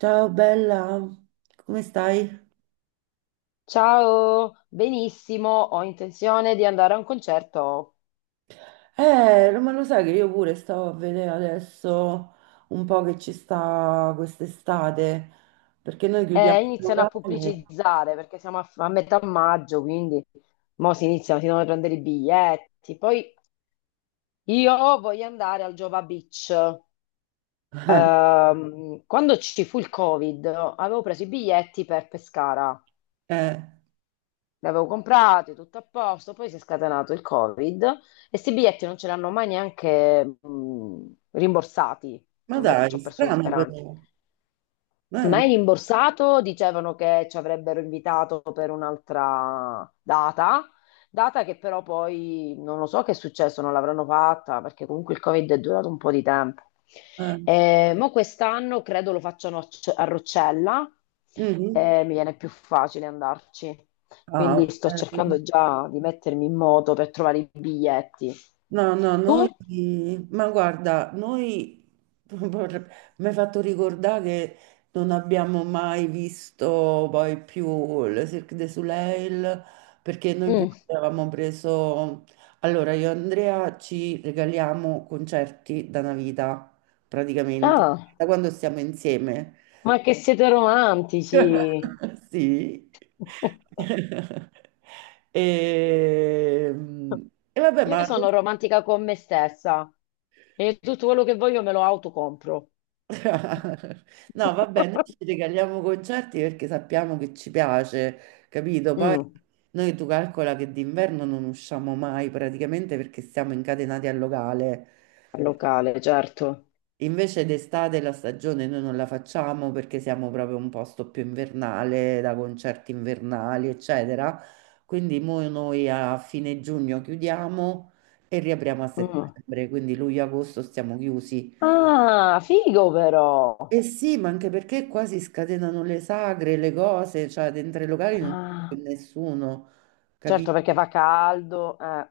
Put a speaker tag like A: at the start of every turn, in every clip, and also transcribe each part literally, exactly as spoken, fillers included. A: Ciao bella, come stai?
B: Ciao, benissimo, ho intenzione di andare a un concerto.
A: Eh, no, ma lo sai che io pure stavo a vedere adesso un po' che ci sta quest'estate, perché noi chiudiamo
B: Eh,
A: il
B: iniziano a
A: locale.
B: pubblicizzare perché siamo a, f- a metà maggio, quindi mo si iniziano, si devono prendere i biglietti. Poi io voglio andare al Jova Beach. Ehm, quando ci fu il Covid, avevo preso i biglietti per Pescara.
A: Eh,
B: Li avevo comprati, tutto a posto, poi si è scatenato il Covid e questi biglietti non ce li hanno mai neanche mh, rimborsati. Cioè,
A: ma
B: ormai ci
A: dai,
B: ho perso le
A: strano
B: speranze.
A: però. Eh,
B: Mai rimborsato, dicevano che ci avrebbero invitato per un'altra data, data che però poi non lo so che è successo, non l'avranno fatta perché comunque il Covid è durato un po' di tempo.
A: eh.
B: Eh, mo quest'anno credo lo facciano a C- a Roccella,
A: Mhm.
B: eh, mi viene più facile andarci.
A: Ah,
B: Quindi sto
A: ok.
B: cercando già di mettermi in moto per trovare i biglietti.
A: No, no, noi,
B: Tu?
A: ma guarda, noi, vorre- mi hai fatto ricordare che non abbiamo mai visto poi più le Cirque du Soleil, perché noi
B: Mm.
A: pure avevamo preso, allora io e Andrea ci regaliamo concerti da una vita, praticamente,
B: Ah,
A: da quando stiamo insieme.
B: ma che siete romantici!
A: Sì. E, e vabbè,
B: Io
A: ma
B: sono romantica con me stessa e tutto quello che voglio me lo autocompro.
A: No, vabbè, noi ci regaliamo concerti perché sappiamo che ci piace, capito? Poi
B: Mm,
A: noi tu calcola che d'inverno non usciamo mai praticamente perché siamo incatenati al locale.
B: al locale, certo.
A: Invece d'estate la stagione noi non la facciamo perché siamo proprio un posto più invernale, da concerti invernali, eccetera. Quindi mo noi a fine giugno chiudiamo e riapriamo a
B: Mm.
A: settembre, quindi luglio-agosto stiamo chiusi.
B: Ah, figo però.
A: Eh sì, ma anche perché qua si scatenano le sagre, le cose, cioè dentro i locali non c'è
B: Ah,
A: più nessuno,
B: certo
A: capito?
B: perché fa caldo, eh.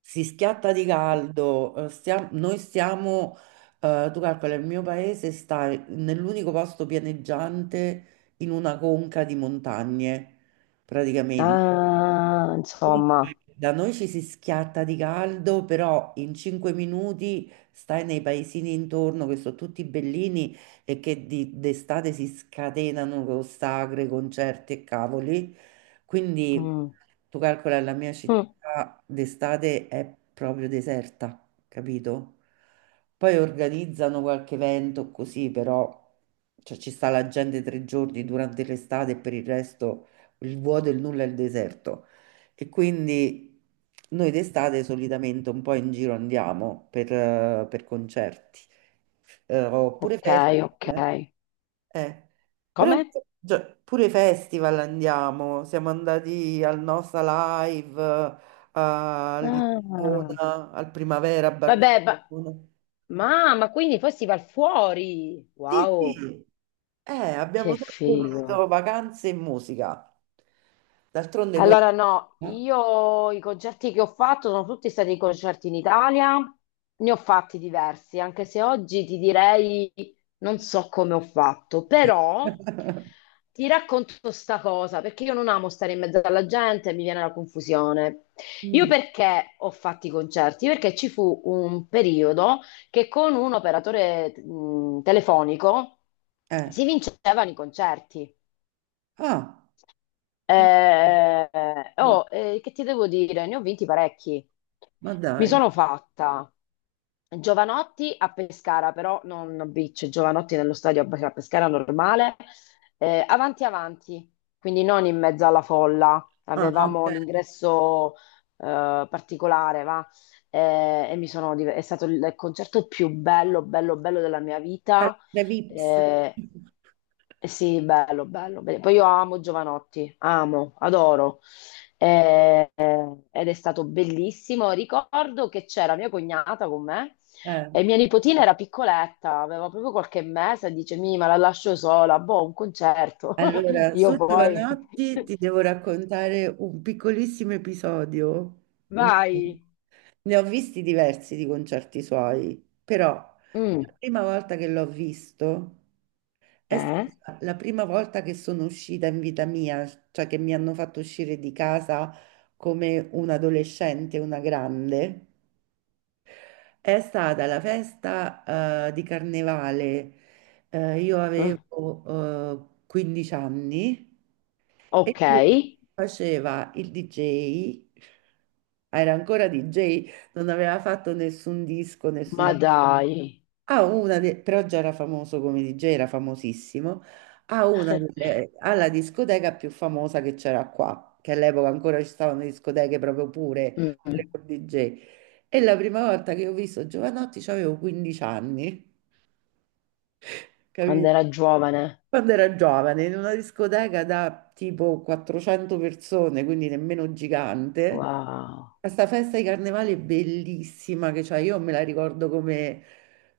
A: Si schiatta di caldo, eh, stia- noi stiamo, eh, tu calcola, il mio paese sta nell'unico posto pianeggiante in una conca di montagne, praticamente.
B: Ah,
A: Quindi
B: insomma.
A: da noi ci si schiatta di caldo, però in cinque minuti stai nei paesini intorno che sono tutti bellini e che di- d'estate si scatenano con sagre, concerti e cavoli. Quindi
B: Mm.
A: tu calcola la mia
B: Mm.
A: città d'estate è proprio deserta, capito? Poi organizzano qualche evento così, però cioè, ci sta la gente tre giorni durante l'estate e per il resto il vuoto, il nulla e il deserto. E quindi noi d'estate solitamente un po' in giro andiamo per, eh, per concerti, eh, oppure
B: Ok, ok.
A: festival. Eh. Eh, Però,
B: Come?
A: già- pure festival andiamo, siamo andati al Nosa Live, eh, a
B: Ah.
A: Lisbona, al Primavera a
B: Vabbè, ma...
A: Barcellona.
B: ma ma quindi poi si va fuori.
A: Sì,
B: Wow,
A: sì. Eh, abbiamo
B: che
A: sempre
B: figo.
A: combinato vacanze e musica. D'altronde quello.
B: Allora, no, io i concerti che ho fatto sono tutti stati concerti in Italia, ne ho fatti diversi, anche se oggi ti direi non so come ho fatto, però ti racconto sta cosa, perché io non amo stare in mezzo alla gente, mi viene la confusione. Io
A: Mm.
B: perché ho fatto i concerti? Perché ci fu un periodo che con un operatore mh, telefonico
A: Eh.
B: si vincevano i concerti.
A: Ah,
B: Eh, oh, eh, che ti devo dire? Ne ho vinti parecchi.
A: ma
B: Mi
A: dai.
B: sono fatta Giovanotti a Pescara, però non a Beach, Giovanotti nello stadio a a Pescara normale, eh, avanti avanti, quindi non in mezzo alla folla.
A: Ah, ok.
B: Avevamo l'ingresso eh, particolare, va? Eh, e mi sono div- è stato il concerto più bello, bello, bello della mia vita.
A: Palestra Vips.
B: Eh, eh sì, bello, bello, bello. Poi io amo Giovanotti, amo, adoro. Eh, eh, ed è stato bellissimo. Ricordo che c'era mia cognata con me
A: Eh,
B: e mia nipotina era piccoletta, aveva proprio qualche mese, e dice, mi, ma la lascio sola, boh, un concerto.
A: Allora, su
B: Io poi,
A: Giovanotti ti devo raccontare un piccolissimo episodio. Mio.
B: vai.
A: Ne ho visti diversi di concerti suoi, però la
B: Mm,
A: prima volta che l'ho visto è
B: eh?
A: stata la prima volta che sono uscita in vita mia, cioè che mi hanno fatto uscire di casa come un adolescente, una grande. È stata la festa, eh, di carnevale. Eh, io
B: Mm,
A: avevo, eh, quindici anni e
B: ok,
A: lui faceva il D J. Era ancora D J, non aveva fatto nessun disco,
B: ma
A: nessuna
B: dai.
A: ha una de- però già era famoso come D J, era famosissimo, ha una delle- ha la discoteca più famosa che c'era qua, che all'epoca ancora ci stavano le discoteche proprio pure, quelle
B: Mm,
A: con D J. E la prima volta che ho visto Giovanotti avevo quindici anni,
B: quando
A: capito?
B: era giovane,
A: Quando era giovane, in una discoteca da tipo quattrocento persone, quindi nemmeno gigante.
B: wow.
A: Questa festa di carnevale è bellissima che c'è, io me la ricordo come.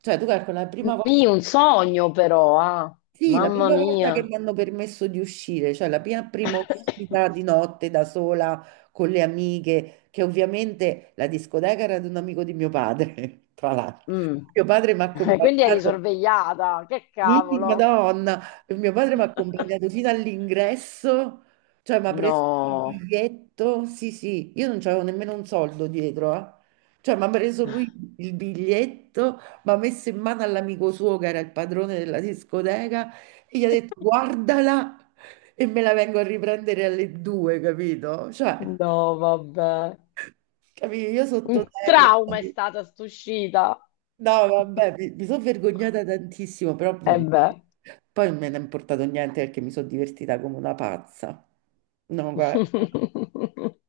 A: Cioè, tu calcoli la prima volta.
B: Mì, un sogno però, ah.
A: Sì, la
B: Mamma
A: prima volta che
B: mia.
A: mi hanno permesso di uscire, cioè la mia prima uscita di notte da sola con le amiche, che ovviamente la discoteca era di un amico di mio padre, tra l'altro.
B: Mm.
A: Mio padre mi ha
B: Quindi eri
A: accompagnato.
B: sorvegliata, che
A: Sì,
B: cavolo.
A: Madonna, mio padre mi ha accompagnato fino all'ingresso, cioè mi ha preso il
B: No,
A: biglietto, sì sì, io non c'avevo nemmeno un soldo dietro, eh. Cioè mi ha preso lui il biglietto, mi ha messo in mano all'amico suo che era il padrone della discoteca e gli ha detto guardala e me la vengo a riprendere alle due, capito? Cioè,
B: no, vabbè.
A: capito? Io
B: Un
A: sottoterra.
B: trauma è stata st'uscita.
A: No, vabbè, mi, mi sono vergognata tantissimo, però
B: E
A: mm,
B: beh.
A: poi non me ne è importato niente perché mi sono divertita come una pazza. No, guarda.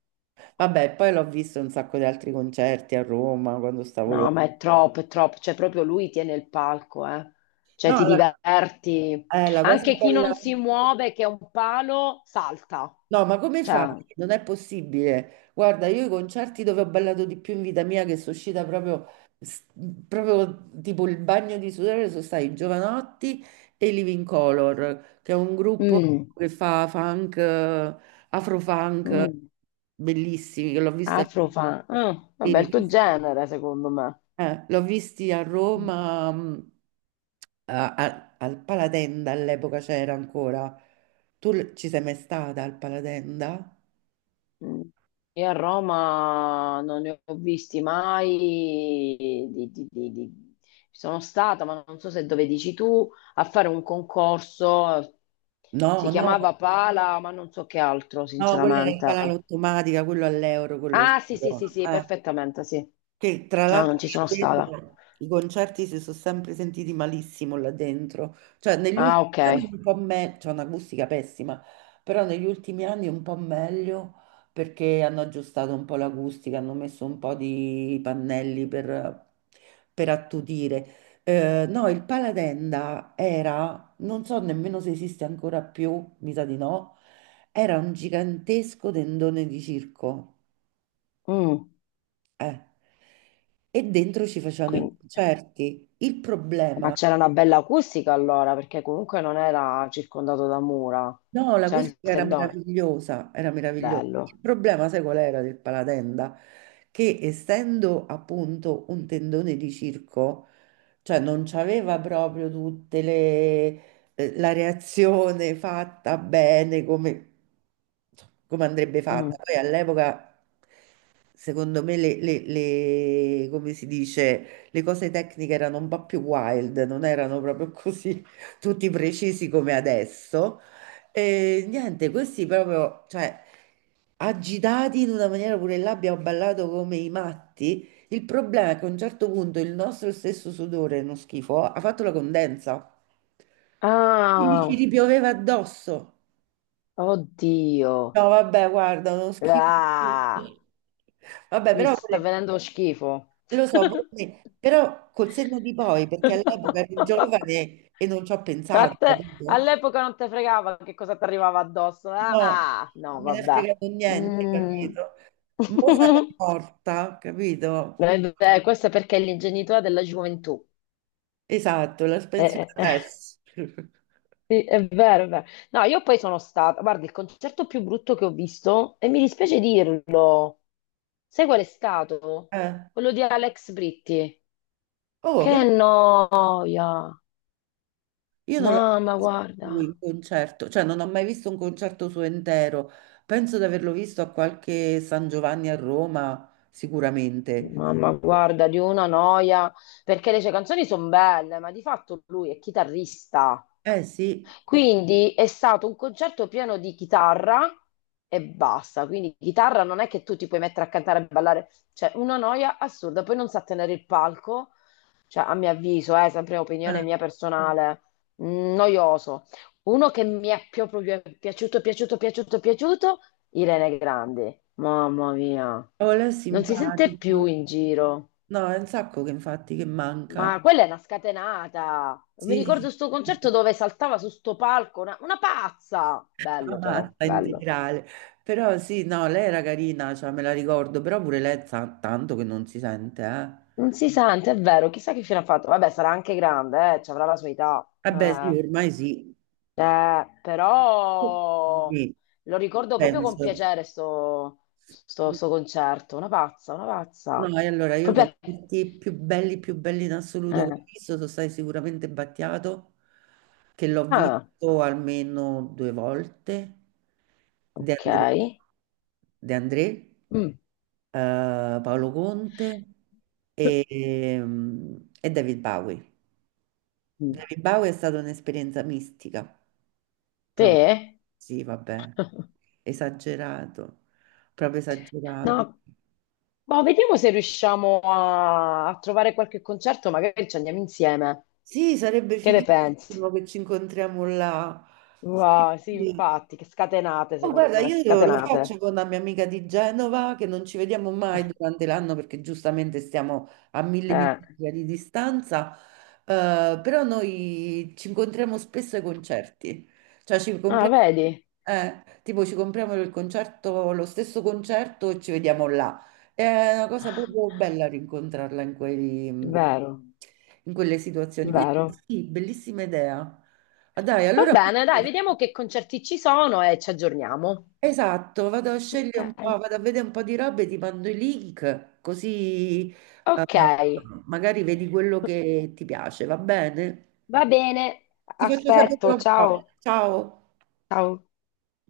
A: Vabbè, poi l'ho visto in un sacco di altri concerti a Roma quando stavo là.
B: No, ma è troppo, è troppo. Cioè, proprio lui tiene il palco, eh. Cioè,
A: No,
B: ti
A: la,
B: diverti.
A: eh, la cosa
B: Anche chi
A: bella.
B: non si muove, che è un palo, salta.
A: No, ma come fai?
B: Cioè,
A: Non è possibile. Guarda, io i concerti dove ho ballato di più in vita mia, che sono uscita proprio, s- proprio tipo il bagno di sudore, sono stati i Giovanotti e i Living Color, che è un gruppo
B: mm,
A: che fa funk, eh, afro-funk,
B: mm.
A: bellissimi, che l'ho vista,
B: Afrofunk. Mm,
A: sì,
B: vabbè,
A: l'ho
B: il tuo
A: visti
B: genere, secondo me.
A: eh, l'ho visti a Roma, mh, a- a- al Palatenda all'epoca c'era ancora. Tu l- ci sei mai stata al Palatenda?
B: Mm. Io a Roma non ne ho visti mai. di- di- di- di- Sono stata, ma non so se dove dici tu, a fare un concorso. Si
A: No, no,
B: chiamava Pala, ma non so che altro,
A: no, quella era in
B: sinceramente.
A: cala automatica, quello all'euro, quello
B: Ah, sì, sì,
A: figo.
B: sì, sì,
A: Eh.
B: perfettamente, sì.
A: Che tra
B: No,
A: l'altro
B: non ci sono
A: là
B: stata.
A: dentro i concerti si sono sempre sentiti malissimo là dentro, cioè negli
B: Ah,
A: ultimi
B: ok.
A: anni un po' meglio, c'è un'acustica pessima, però negli ultimi anni un po' meglio perché hanno aggiustato un po' l'acustica, hanno messo un po' di pannelli per, per attutire. Eh, no, il Paladenda era, non so nemmeno se esiste ancora più, mi sa di no, era un gigantesco tendone di circo
B: Mm,
A: eh. E dentro ci facevano i
B: quindi.
A: concerti. Il
B: Ma
A: problema,
B: c'era una bella acustica allora, perché comunque non era circondato da mura.
A: no,
B: C'era il
A: l'acustica era
B: tendone.
A: meravigliosa, era meravigliosa. Il
B: Bello.
A: problema, sai qual era del Palatenda? Che essendo appunto un tendone di circo, cioè non c'aveva proprio tutte le eh, la reazione fatta bene come, insomma, come andrebbe fatta.
B: Mm.
A: Poi all'epoca secondo me le, le- le- come si dice, le cose tecniche erano un po' più wild, non erano proprio così tutti precisi come adesso. E niente, questi proprio, cioè, agitati in una maniera pure là abbiamo ballato come i matti. Il problema è che a un certo punto il nostro stesso sudore, uno schifo, ha fatto la condensa. Quindi ci
B: Ah,
A: ripioveva addosso.
B: oddio.
A: No, vabbè, guarda, uno schifo.
B: Ah,
A: Vabbè,
B: mi
A: però
B: sta
A: quelle-
B: venendo lo schifo.
A: lo so, pure me, però col senno di poi, perché all'epoca ero giovane e non ci ho
B: A
A: pensato,
B: te-
A: capito?
B: all'epoca non te fregava che cosa ti arrivava addosso.
A: No, non
B: Ah, no,
A: me ne è
B: vabbè.
A: fregato niente,
B: Mm.
A: capito? Mo sarei morta, capito?
B: Eh, beh, questo è perché è l'ingenuità della gioventù.
A: Esatto, la
B: Eh,
A: pensione
B: eh, eh.
A: adesso.
B: Sì, è vero, è vero. No, io poi sono stata, guarda, il concerto più brutto che ho visto, e mi dispiace dirlo, sai qual è stato?
A: Eh,
B: Quello di Alex Britti.
A: Oh,
B: Che
A: vedi,
B: noia!
A: io non l'ho mai
B: Mamma,
A: visto
B: guarda,
A: lui in concerto, cioè non ho mai visto un concerto suo intero. Penso di averlo visto a qualche San Giovanni a Roma, sicuramente.
B: mamma, guarda, di una noia, perché le sue canzoni sono belle, ma di fatto lui è chitarrista.
A: Eh sì,
B: Quindi è stato un concerto pieno di chitarra e basta. Quindi chitarra non è che tu ti puoi mettere a cantare e ballare, cioè una noia assurda, poi non sa tenere il palco, cioè a mio avviso, eh, sempre
A: eh.
B: opinione mia personale, mh, noioso. Uno che mi è più- proprio piaciuto, piaciuto, piaciuto, piaciuto, Irene Grandi. Mamma mia,
A: Oh, lei è
B: non si sente più
A: simpatico.
B: in giro.
A: No, è un sacco che infatti che manca.
B: Ma quella è una scatenata. Mi
A: Sì,
B: ricordo sto concerto dove saltava su sto palco, una, una pazza.
A: la
B: Bello però,
A: matta
B: bello.
A: integrale. Però sì, no, lei era carina, cioè me la ricordo, però pure lei ta- tanto che non si sente, eh.
B: Non si sente, è vero, chissà che fine ha fatto. Vabbè, sarà anche grande, eh, ci avrà la sua età.
A: Eh beh, sì,
B: Eh,
A: ormai sì.
B: Eh, però
A: Sì,
B: lo ricordo proprio con
A: penso.
B: piacere sto, sto- sto concerto, una pazza, una
A: No,
B: pazza.
A: e allora io
B: Proprio
A: con
B: a-
A: tutti più belli, più belli in assoluto che ho
B: eh.
A: visto, sono stati sicuramente Battiato, che l'ho
B: Ah,
A: visto almeno due volte, De
B: ok.
A: André, De André
B: Mm.
A: eh, Paolo Conte e, ehm, e David Bowie.
B: Mm.
A: David Bowie è stata un'esperienza mistica, proprio.
B: Sì?
A: Sì, vabbè, esagerato, proprio esagerato.
B: No, ma vediamo se riusciamo a, a trovare qualche concerto, magari ci andiamo insieme.
A: Sì, sarebbe
B: Che ne pensi?
A: fighissimo che ci incontriamo là. Sì,
B: Wow, sì,
A: sì.
B: infatti, che scatenate,
A: Oh, guarda,
B: secondo me,
A: io lo faccio
B: scatenate.
A: con la mia amica di Genova, che non ci vediamo mai durante l'anno perché giustamente stiamo a mille
B: Eh.
A: miglia di distanza, eh, però noi ci incontriamo spesso ai concerti, cioè ci
B: Ah,
A: compriamo,
B: vedi?
A: eh, tipo ci compriamo il concerto, lo stesso concerto e ci vediamo là. È una cosa proprio bella rincontrarla in quei,
B: Vero,
A: in quelle situazioni. Quindi
B: vero.
A: sì, bellissima idea. Ah, dai,
B: Va
A: allora.
B: bene, dai, vediamo che concerti ci sono e ci aggiorniamo.
A: Esatto, vado a
B: Ok.
A: scegliere un po', vado a vedere un po' di robe, ti mando i link, così eh,
B: Ok,
A: magari vedi quello che ti piace, va bene?
B: va bene,
A: Ti faccio sapere
B: aspetto,
A: un po'.
B: ciao.
A: Ciao.
B: Ciao.